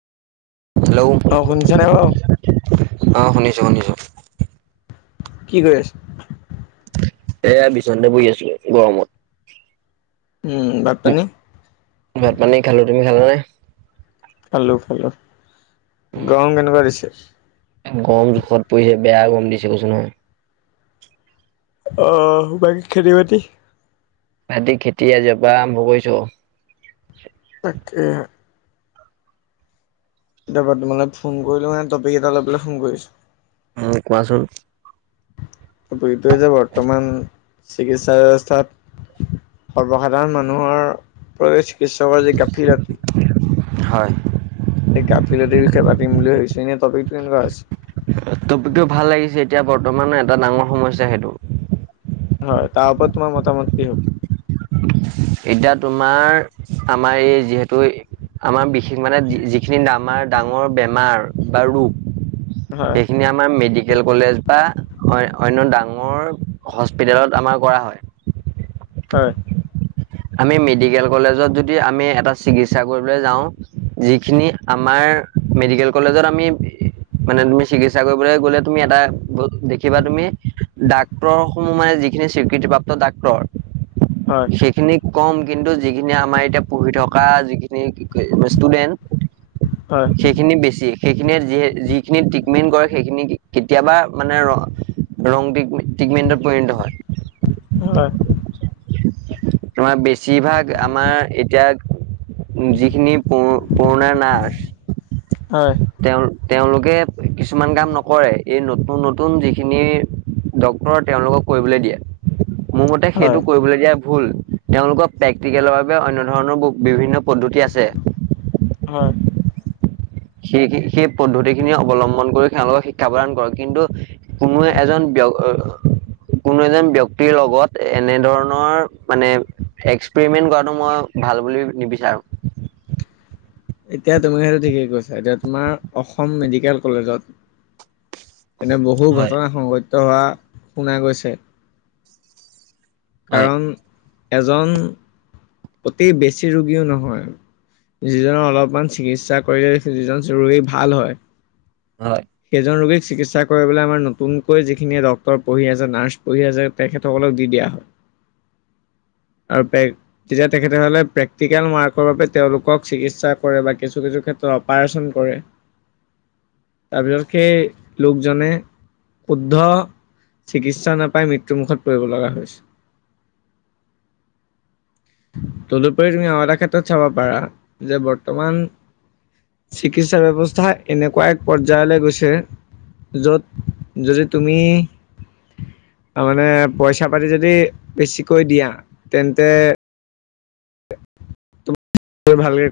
Hello অ শুনিছা নাই বাৰ অঁ শুনিছোঁ শুনিছোঁ কি কৰি আছে এয়া বিচনাতে পৰি আছো গৰমত উম ভাত পানী ভাত পানী খালো তুমি খালা নে খালো খালো গাৰম কেনেকুৱা দিছে গম জোখত পৰিছে বেয়া গম দিছে কৈছো নহয় অ বাকী খেতি বাতি [unintelligible] আজি খেতি আজিৰ পৰা আৰম্ভ কৰিছো তাকে তাপা তোমালে ফোন কৰিলো মানে টপিক এটা লৈ পেলাই ফোন কৰিছো উ কোৱাচোন এইটোৱে যে বৰ্তমান চিকিৎসা ব্যৱস্থাত সৰ্বসাধাৰণ মানুহৰ চিকিৎসকৰ যি গাফিলতি হয় এই গাফিলতিৰ বিষয়ে পাতিম বুলি ভাবিছো এনেই টপিক টো এনেকুৱা হৈছে টপিকটো ভাল লাগিছে এতিয়া বৰ্তমান এটা ডাঙৰ সমস্যা সেইটো হয় তাৰ ওৰত তোমাৰ মতামত কি হক এতিয়া তোমাৰ আমাৰ এই যিহেতু এই আমাৰ বিশেষ মানে, যিখিনি আমাৰ ডাঙৰ বেমাৰ বা হয় ৰোগ। এইখিনিয়ে আ আমাৰ মেডিকেল কলেজ বা অন্য ডাঙৰ হস্পিতেলত আমাৰ কৰা হয় হয় আমি মেডিকেল কলেজত যদি আমি এটা চিকিৎসা কৰিবলৈ যাওঁ যিখিনি আমাৰ মেডিকেল কলেজত আমি মানে তুমি চিকিৎসা কৰিবলৈ গলে তুমি এটা দেখিবা তুমি দাক ডাক্তৰ সমূহ সোমাই যি খিনি স্বীৃতিপ্ৰাপ্ত ডাক্তৰ হয় খিনি কম কিন্তু যিখিনি আমাৰ এতিয়া পঢ়ি থকা যিখিনি ষ্টুডেন্ট হয় সেইখিনি বেছি সেইখিনিয়ে য যিখিনি ট্ৰিটমেন্ট কৰে সেইখিনি কেতিয়াবা মানে দৰং তৃতমেনত পৰিত হয় হয় তোমাৰ বেছিভাগ আমাৰ এতিয়া যিখিনি প পুৰণা নাৰ্ছ হয় তেওঁ তেওঁলোকে কিছুমান কাম নকৰে এই নতুন নতুন যিখিনি ডক্টৰৰ তেওঁলোকক কৰিবলৈ দিয়া মোৰ মতে হয় সেইটো কৰিবলৈ দিয়া ভুল তেওঁলোকৰ প্ৰেক্টিকেলৰ বাবে অন্য ধৰণৰ বিভিন্ন পদ্ধতি আছে হয় সেই পদ্ধতি খিনি অৱলম্বন কৰি তেওঁলোকক শিক্ষা প্ৰদান কৰক কিন্তু- কোনো এজন ব্যয় কোনো এজন ব্যক্তিৰ লগত এনেধৰণৰ মানে এক্সপেৰিমেন্ট কৰাটো মই- ভাল বুলি নিবিচাৰো। এতিয়া তুমি সেইটো ঠিকেই কৈছা এতিয়া তোমাৰ অসম মেডিকেল কলেজত- এনে বহু হয় ঘটনা সংঘটিত হোৱা শুনা গৈছে। হয় কাৰণ, এজন, অতি বেছি ৰোগীও নহয়। যিজন অলপমান চিকিৎসা কৰিলে যিজন ৰোগী ভাল হয়। হয়। সেইজন ৰোগীক চিকিৎসা কৰিবলৈ আমাৰ নতুনকৈ যিখিনি ডক্তৰ পঢ়ি আছে নাৰ্চ পঢ়ি আছে। তেখেতসকলক দি দিয়া হয়। আৰু পেক তেতিয়া তেখেত হলে প্ৰেকটিকেল মাৰ্কৰ বাবে তেওঁলোকক চিকিৎসা কৰে বা কিছু কিছু ক্ষেত্ৰত অপাৰচন কৰে। তাৰপিছত সেই লোকজনে, উদ্ধ- চিকিৎসা নাপাই মৃত্যুমুখত পৰিব লগা হৈছে। তদুপৰি তুমি আৰু এটা ক্ষেত্ৰত চাব পাৰা যে বৰ্তমান- চিকিৎসা ব্যৱস্থা এনেকুৱা এক পৰ্যায়লৈ গৈছে। য'ত যদি তুমি- তাৰ মানে পইচা পাতি যদি বেছিকৈ দিয়া তেন্তে- তোমাক ভালকে-